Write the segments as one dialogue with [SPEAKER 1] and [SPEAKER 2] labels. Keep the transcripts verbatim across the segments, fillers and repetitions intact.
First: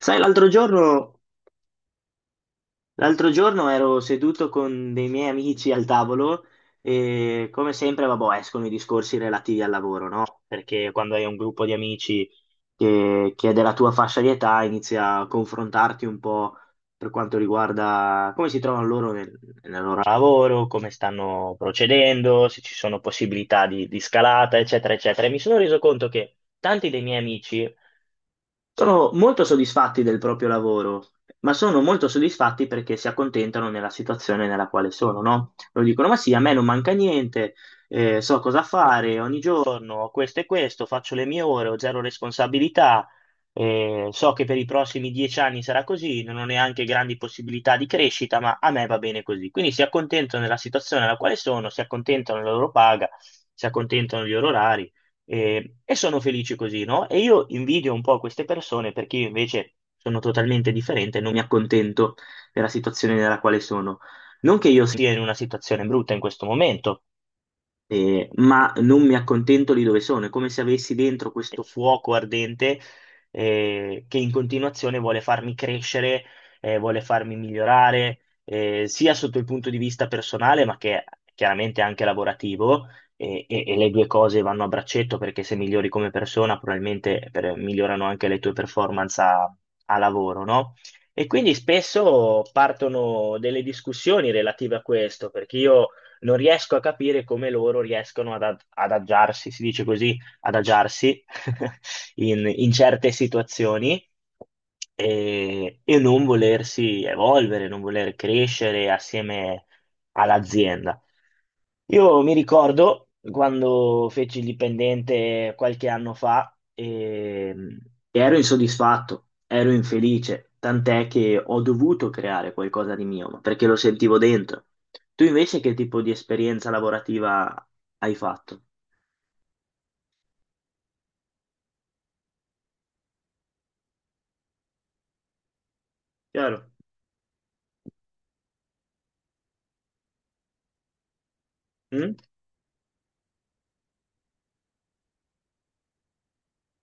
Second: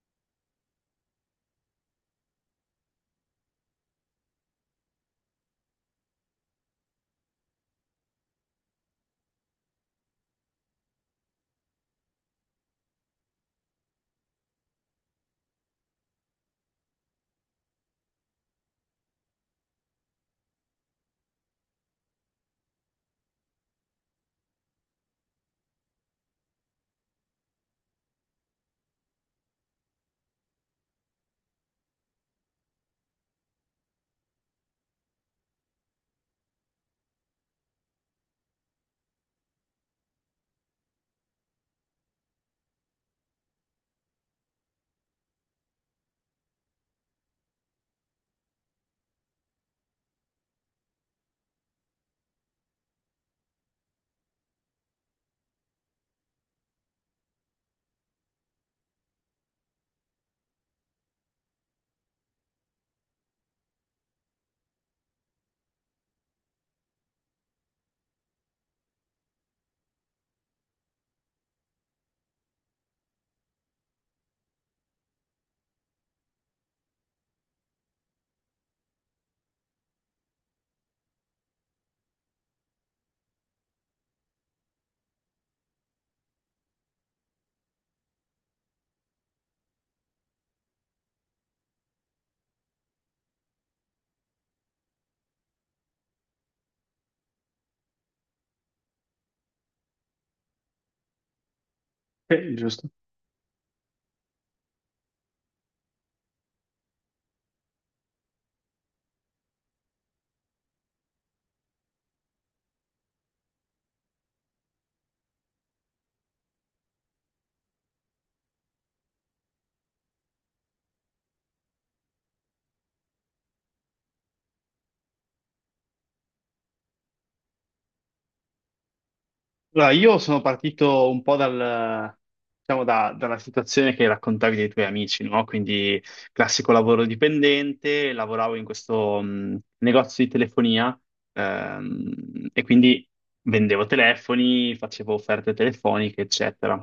[SPEAKER 1] Sai, l'altro giorno, l'altro giorno ero seduto con dei miei amici al tavolo e come sempre, vabbè, escono i discorsi relativi al lavoro, no? Perché quando hai un gruppo di amici che, che è della tua fascia di età, inizia a confrontarti un po' per quanto riguarda come si trovano loro nel, nel loro lavoro, come stanno procedendo, se ci sono possibilità di, di scalata, eccetera, eccetera. E mi sono reso conto che tanti dei miei amici sono molto soddisfatti del proprio lavoro, ma sono molto soddisfatti perché si accontentano nella situazione nella quale sono, no? Lo dicono, ma sì, a me non manca niente, eh, so cosa fare ogni giorno, ho questo e questo, faccio le mie ore, ho zero responsabilità, eh, so che per i prossimi dieci anni sarà così, non ho neanche grandi possibilità di crescita, ma a me va bene così. Quindi si accontentano della situazione nella quale sono, si accontentano della loro paga, si accontentano degli orari e, e sono felici così, no? E io invidio un po' queste persone perché io invece sono totalmente differente e non mi accontento della situazione nella quale sono. Non che io sia in una situazione brutta in questo momento, eh, ma non mi accontento di dove sono, è come se avessi dentro questo fuoco ardente eh, che in continuazione vuole farmi crescere, eh, vuole farmi migliorare, eh, sia sotto il punto di vista personale, ma che chiaramente anche lavorativo, e, e- e le due cose vanno a braccetto perché se migliori come persona, probabilmente per- migliorano anche le tue performance a, a lavoro, no? E quindi spesso partono delle discussioni relative a questo, perché io non riesco a capire come loro riescono ad ad- adagiarsi, si dice così, adagiarsi in,
[SPEAKER 2] Eh,
[SPEAKER 1] in
[SPEAKER 2] giusto.
[SPEAKER 1] certe situazioni e, e non volersi evolvere, non voler crescere assieme all'azienda. Io mi ricordo quando feci il dipendente qualche anno fa ehm, e ero insoddisfatto, ero infelice, tant'è che ho dovuto creare qualcosa di mio, ma perché lo sentivo dentro. Tu invece che tipo di esperienza lavorativa hai fatto?
[SPEAKER 2] Allora, io sono partito un po' dal, diciamo, da- dalla situazione che raccontavi dei tuoi amici, no? Quindi
[SPEAKER 1] Chiaro?
[SPEAKER 2] classico lavoro dipendente, lavoravo in questo mh, negozio di telefonia,
[SPEAKER 1] Mm?
[SPEAKER 2] ehm, e quindi vendevo telefoni, facevo offerte telefoniche, eccetera.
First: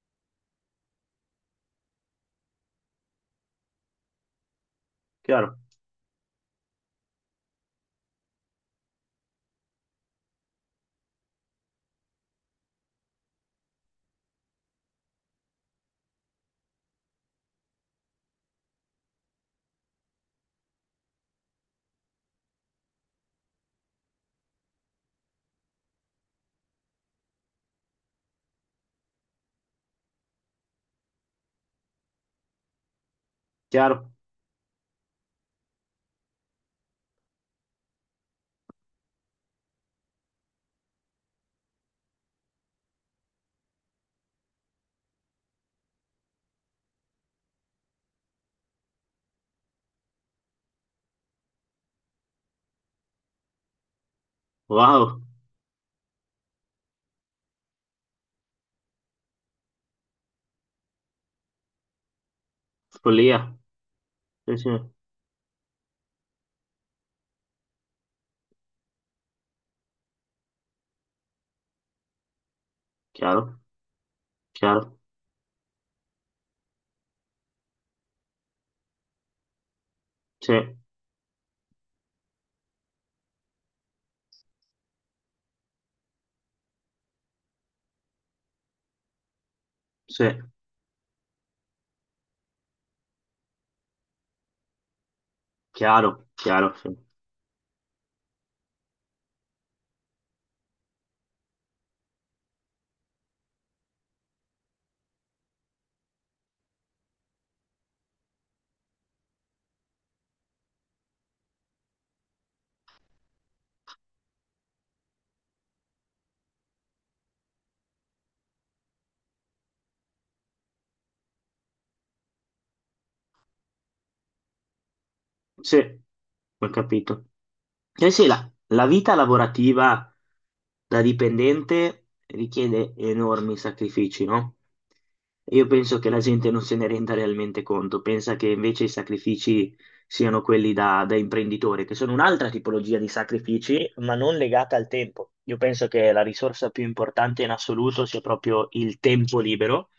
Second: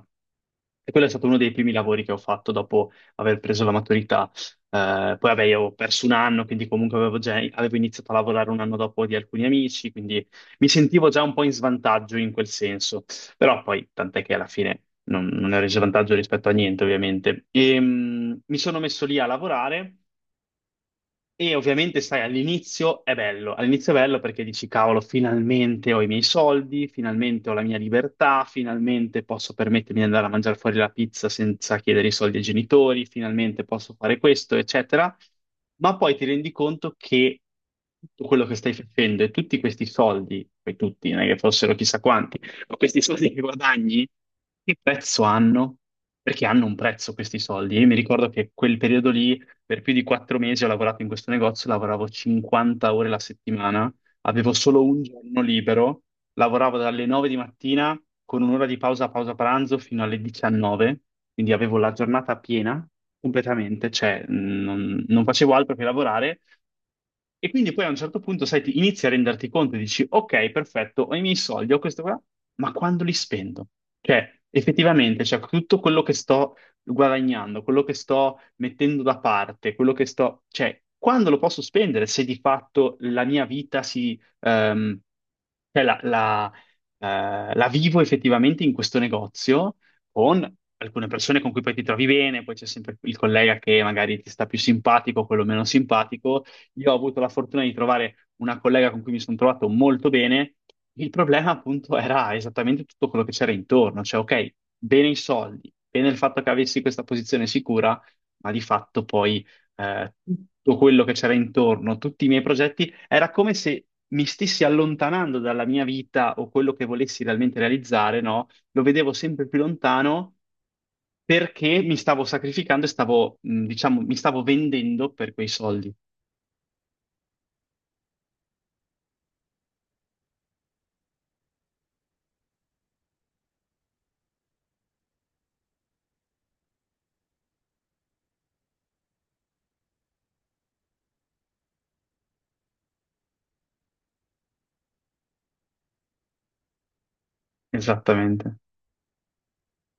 [SPEAKER 2] E quello è stato uno dei primi lavori che ho fatto dopo aver preso la maturità. Eh, poi, vabbè,
[SPEAKER 1] Chiaro?
[SPEAKER 2] io ho perso un anno, quindi comunque avevo già avevo iniziato a lavorare un anno dopo di alcuni amici, quindi mi sentivo già un po' in svantaggio in quel senso, però poi tant'è che alla fine non, non ne ho reso vantaggio rispetto a niente, ovviamente. E, mm, mi sono messo lì a lavorare e ovviamente, sai, all'inizio è bello, all'inizio è bello perché dici, cavolo, finalmente ho i miei soldi, finalmente ho la mia libertà, finalmente posso permettermi di andare a mangiare fuori la pizza senza chiedere i soldi ai genitori, finalmente posso
[SPEAKER 1] Chiaro?
[SPEAKER 2] fare questo, eccetera. Ma poi ti rendi conto che tutto quello che stai facendo e tutti questi soldi, poi tutti, non è che fossero chissà quanti, ma questi soldi che guadagni, che prezzo hanno? Perché hanno un prezzo questi soldi. Io mi ricordo che quel periodo lì per più di quattro mesi ho lavorato in questo negozio, lavoravo cinquanta ore la settimana, avevo solo un
[SPEAKER 1] Wow,
[SPEAKER 2] giorno libero, lavoravo dalle nove di mattina con un'ora di pausa, pausa pranzo fino alle diciannove, quindi avevo la giornata piena
[SPEAKER 1] follia.
[SPEAKER 2] completamente, cioè mh,
[SPEAKER 1] Sì, sì.
[SPEAKER 2] non, non facevo altro che lavorare. E quindi poi a un certo punto, sai, ti inizi a renderti conto e dici, ok, perfetto, ho i miei soldi, ho questo qua, ma quando li
[SPEAKER 1] Chiaro?
[SPEAKER 2] spendo? Cioè,
[SPEAKER 1] Chiaro?
[SPEAKER 2] effettivamente, cioè, tutto quello che sto guadagnando, quello che sto mettendo da parte, quello che sto,
[SPEAKER 1] Sì,
[SPEAKER 2] cioè, quando lo posso spendere se di fatto la mia vita si, ehm, cioè la, la, eh, la vivo effettivamente in questo negozio
[SPEAKER 1] sì.
[SPEAKER 2] con alcune persone con cui poi ti trovi bene, poi c'è sempre il collega che magari ti sta più simpatico, quello meno
[SPEAKER 1] Chiaro?
[SPEAKER 2] simpatico.
[SPEAKER 1] Chiaro, sì.
[SPEAKER 2] Io ho avuto la fortuna di trovare una collega con cui mi sono trovato molto bene. Il problema appunto era esattamente tutto quello che c'era intorno, cioè ok, bene i soldi, bene il fatto che avessi questa posizione sicura, ma di fatto poi eh, tutto quello che c'era intorno, tutti i miei progetti, era come se mi stessi allontanando dalla mia vita o quello che volessi realmente realizzare, no? Lo vedevo sempre più lontano perché mi stavo sacrificando e stavo, mh, diciamo, mi stavo vendendo per quei
[SPEAKER 1] Sì,
[SPEAKER 2] soldi.
[SPEAKER 1] ho capito. Eh sì, la, la vita lavorativa da dipendente richiede enormi sacrifici, no? Io penso che la gente non se ne renda realmente conto, pensa che invece i sacrifici siano quelli da, da imprenditore, che sono un'altra tipologia di sacrifici, ma non legata al tempo. Io penso che la risorsa più importante in assoluto sia
[SPEAKER 2] Esattamente.
[SPEAKER 1] proprio il tempo libero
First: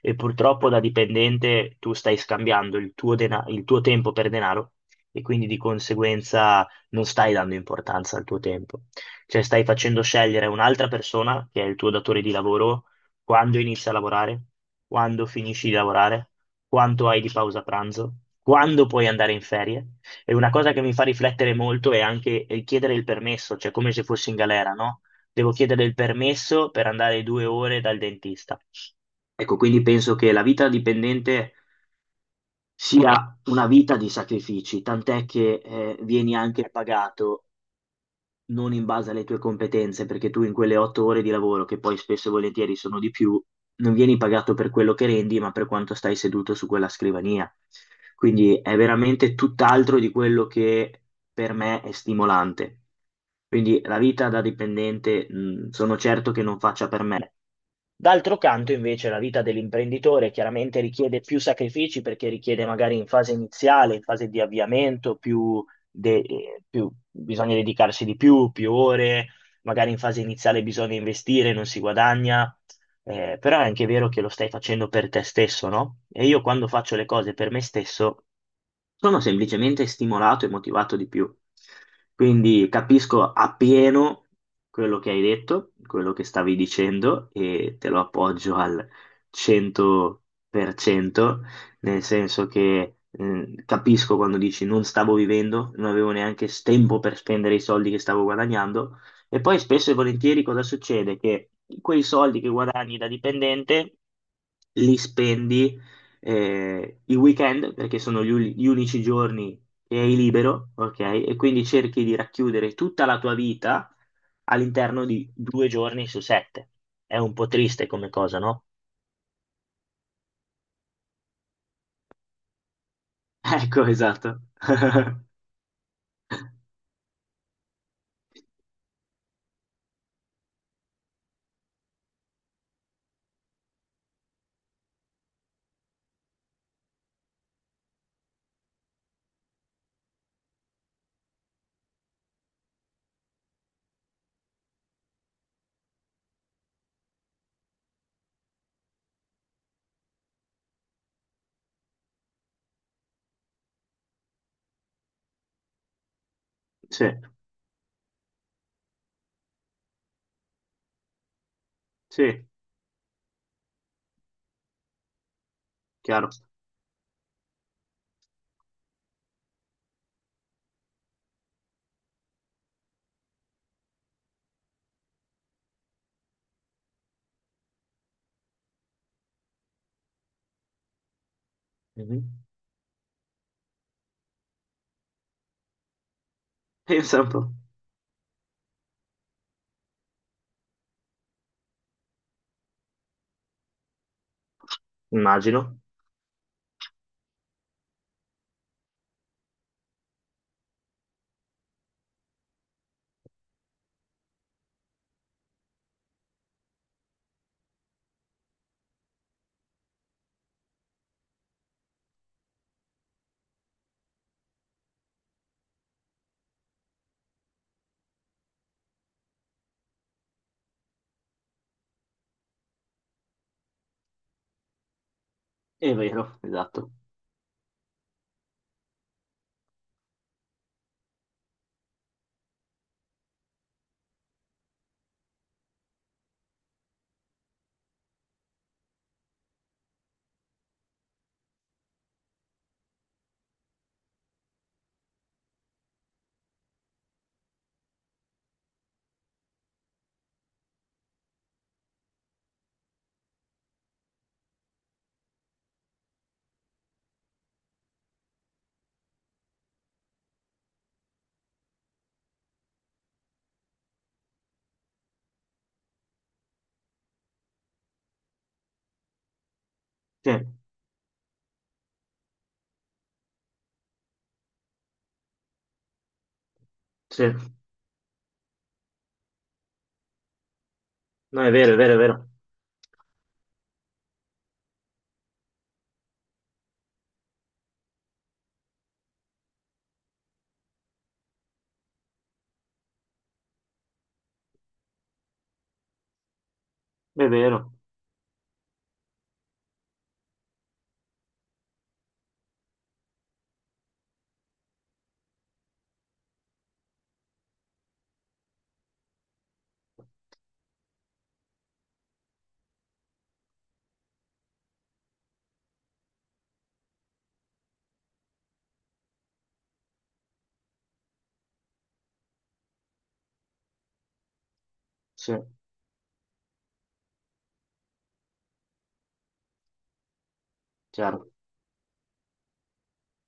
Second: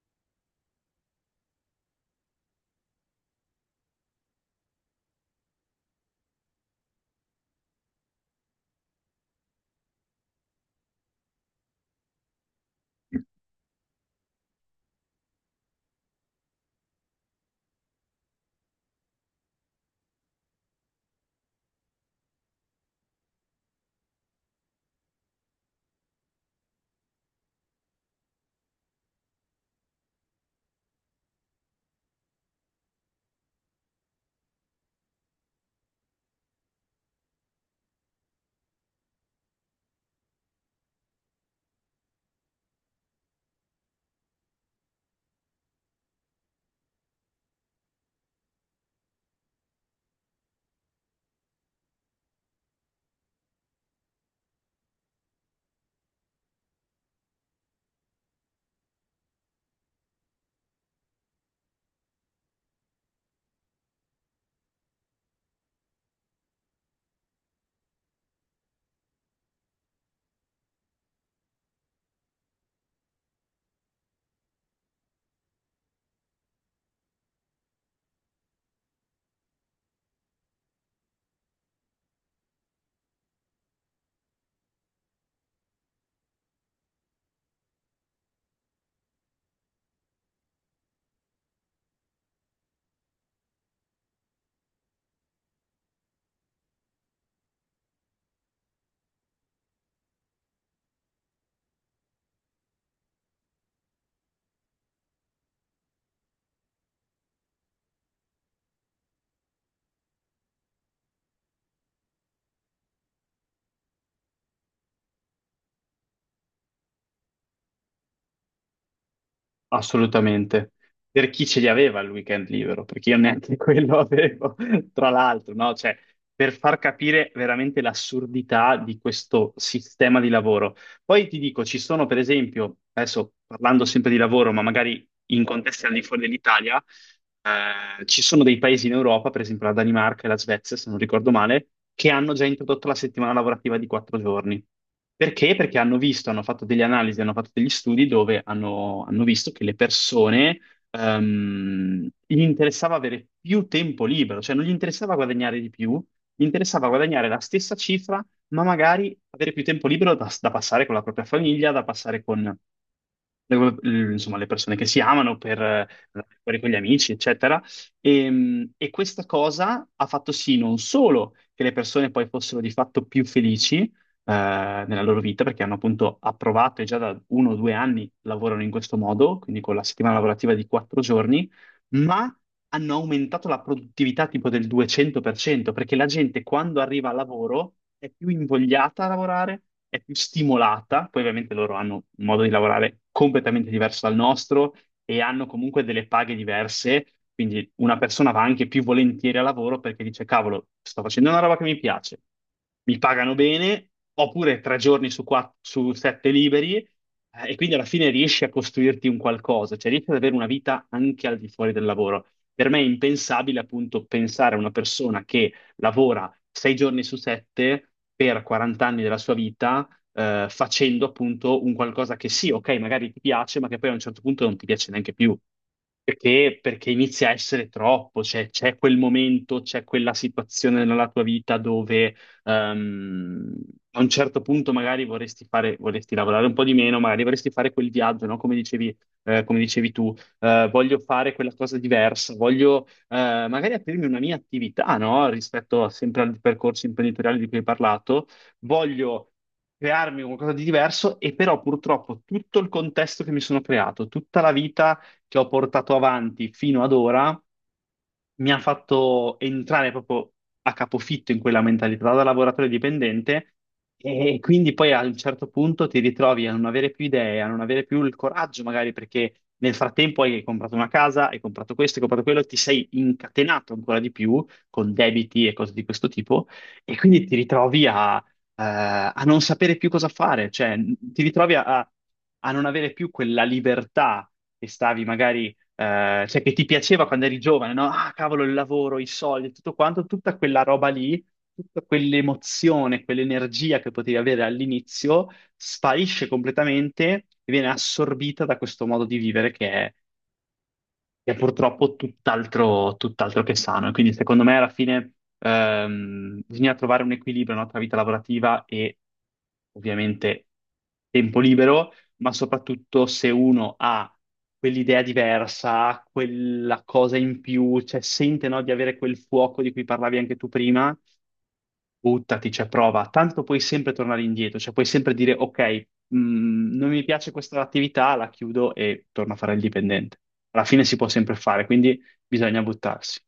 [SPEAKER 1] e purtroppo da dipendente tu stai scambiando il tuo dena- il tuo tempo per denaro e quindi di conseguenza non stai dando importanza al tuo tempo, cioè stai facendo scegliere un'altra persona, che è il tuo datore di lavoro, quando inizi a lavorare, quando finisci di lavorare, quanto hai di pausa pranzo, quando puoi andare in ferie. E una cosa che mi fa riflettere molto è anche eh, chiedere il permesso, cioè come se fossi in galera, no? Devo chiedere il permesso per andare due ore dal dentista. Ecco, quindi penso che la vita dipendente sia una vita di sacrifici, tant'è che eh, vieni anche pagato non in base alle tue competenze, perché tu in quelle otto ore di lavoro, che poi spesso e volentieri sono di più, non vieni pagato per quello che rendi, ma per quanto stai seduto su quella scrivania. Quindi è veramente tutt'altro di quello che per me è stimolante. Quindi la vita da dipendente, mh, sono certo che non faccia per me. D'altro canto, invece, la vita dell'imprenditore chiaramente richiede più sacrifici perché richiede magari in fase iniziale, in fase di avviamento, più, de- eh, più- bisogna dedicarsi di più, più ore, magari in fase iniziale bisogna investire, non si guadagna, eh, però è anche vero che lo stai facendo per te stesso, no? E io quando faccio le cose per me stesso sono semplicemente stimolato e motivato di più. Quindi capisco appieno quello che hai detto, quello che stavi dicendo e te lo appoggio al cento per cento, nel senso che eh, capisco quando dici non stavo vivendo, non avevo neanche tempo per spendere i soldi che stavo guadagnando e poi spesso e volentieri cosa succede? Che quei soldi che guadagni da dipendente li spendi eh, i weekend, perché sono gli, uni- gli unici giorni che hai libero, ok? E quindi cerchi di racchiudere tutta la tua vita all'interno di due giorni su sette. È un po' triste come cosa, no?
[SPEAKER 2] Assolutamente. Per chi ce li aveva il weekend libero, perché io neanche
[SPEAKER 1] Ecco,
[SPEAKER 2] quello
[SPEAKER 1] esatto.
[SPEAKER 2] avevo, tra l'altro, no? Cioè, per far capire veramente l'assurdità di questo sistema di lavoro. Poi ti dico, ci sono per esempio, adesso parlando sempre di lavoro, ma magari in contesti al di fuori dell'Italia, eh, ci sono dei paesi in Europa, per esempio la Danimarca e la Svezia, se non ricordo male, che hanno già introdotto la settimana lavorativa di quattro giorni. Perché? Perché hanno visto, hanno fatto delle analisi, hanno fatto degli studi dove hanno, hanno visto che le persone, ehm, gli interessava avere più tempo libero, cioè non gli interessava guadagnare di più, gli interessava
[SPEAKER 1] Sì,
[SPEAKER 2] guadagnare la stessa cifra, ma magari avere più tempo libero da, da, passare con la propria famiglia, da passare
[SPEAKER 1] sì,
[SPEAKER 2] con le- le- insomma, le persone che si amano per eh,
[SPEAKER 1] chiaro.
[SPEAKER 2] andare fuori con gli amici, eccetera. E, e questa cosa ha fatto sì non solo che le persone poi fossero di fatto più felici eh, nella loro vita, perché hanno appunto approvato e già da uno o due anni lavorano in questo modo, quindi con la settimana lavorativa di quattro giorni, ma
[SPEAKER 1] Mhm.
[SPEAKER 2] hanno aumentato la produttività tipo del duecento per cento, perché la gente quando arriva al
[SPEAKER 1] Pensa un po'.
[SPEAKER 2] lavoro è più invogliata a lavorare, è più stimolata, poi ovviamente loro hanno un modo di lavorare completamente diverso dal nostro e hanno
[SPEAKER 1] Immagino.
[SPEAKER 2] comunque delle paghe diverse, quindi una persona va anche più volentieri al lavoro perché dice, cavolo, sto facendo una roba che mi piace, mi pagano bene, oppure tre giorni su, quatt- su sette liberi. eh, E quindi alla fine riesci a costruirti un qualcosa, cioè riesci ad avere una vita anche al di fuori del lavoro. Per me è impensabile appunto pensare a una persona che lavora sei giorni su sette per quaranta anni della sua vita, eh, facendo appunto un qualcosa che sì, ok, magari ti piace, ma che poi a un certo punto non ti piace neanche più.
[SPEAKER 1] È vero,
[SPEAKER 2] Perché? Perché
[SPEAKER 1] esatto.
[SPEAKER 2] inizia a essere troppo, cioè c'è quel momento, c'è quella situazione nella tua vita dove ehm, a un certo punto magari vorresti fare, vorresti lavorare un po' di meno, magari vorresti fare quel viaggio, no? Come dicevi, eh, come dicevi tu eh, voglio fare quella cosa diversa, voglio eh, magari aprirmi una mia attività, no? Rispetto a- sempre al percorso imprenditoriale di cui hai parlato, voglio crearmi qualcosa di diverso e però purtroppo tutto il contesto che mi sono creato, tutta la vita che ho portato avanti fino ad ora mi ha fatto entrare proprio a capofitto in quella mentalità da lavoratore dipendente e quindi poi a un certo punto ti ritrovi a non avere più idee, a non avere più il coraggio magari perché nel frattempo
[SPEAKER 1] Sì,
[SPEAKER 2] hai comprato una casa, hai comprato questo, hai comprato quello, ti sei incatenato ancora di più con debiti e cose di questo tipo e quindi
[SPEAKER 1] sì.
[SPEAKER 2] ti ritrovi a, eh, a non sapere più cosa fare, cioè ti
[SPEAKER 1] No, è
[SPEAKER 2] ritrovi a
[SPEAKER 1] vero, è
[SPEAKER 2] a-
[SPEAKER 1] vero, è vero.
[SPEAKER 2] a non avere più quella libertà che stavi magari eh, cioè che ti piaceva quando eri giovane, no? Ah, cavolo, il lavoro, i soldi, tutto quanto, tutta quella roba lì, tutta quell'emozione, quell'energia che potevi avere all'inizio, sparisce completamente
[SPEAKER 1] È
[SPEAKER 2] e viene
[SPEAKER 1] vero.
[SPEAKER 2] assorbita da questo modo di vivere che è che è purtroppo tutt'altro tutt'altro che sano. E quindi secondo me alla fine ehm, bisogna trovare un equilibrio, no, tra vita lavorativa e ovviamente tempo libero, ma soprattutto se uno ha quell'idea diversa, quella cosa in più, cioè sente, no, di avere quel fuoco di cui parlavi anche tu prima, buttati, cioè prova, tanto puoi sempre tornare indietro, cioè puoi sempre dire
[SPEAKER 1] Sì,
[SPEAKER 2] ok, mh, non mi piace questa attività, la chiudo e torno a fare il dipendente. Alla fine si può
[SPEAKER 1] chiaro.
[SPEAKER 2] sempre fare, quindi bisogna buttarsi.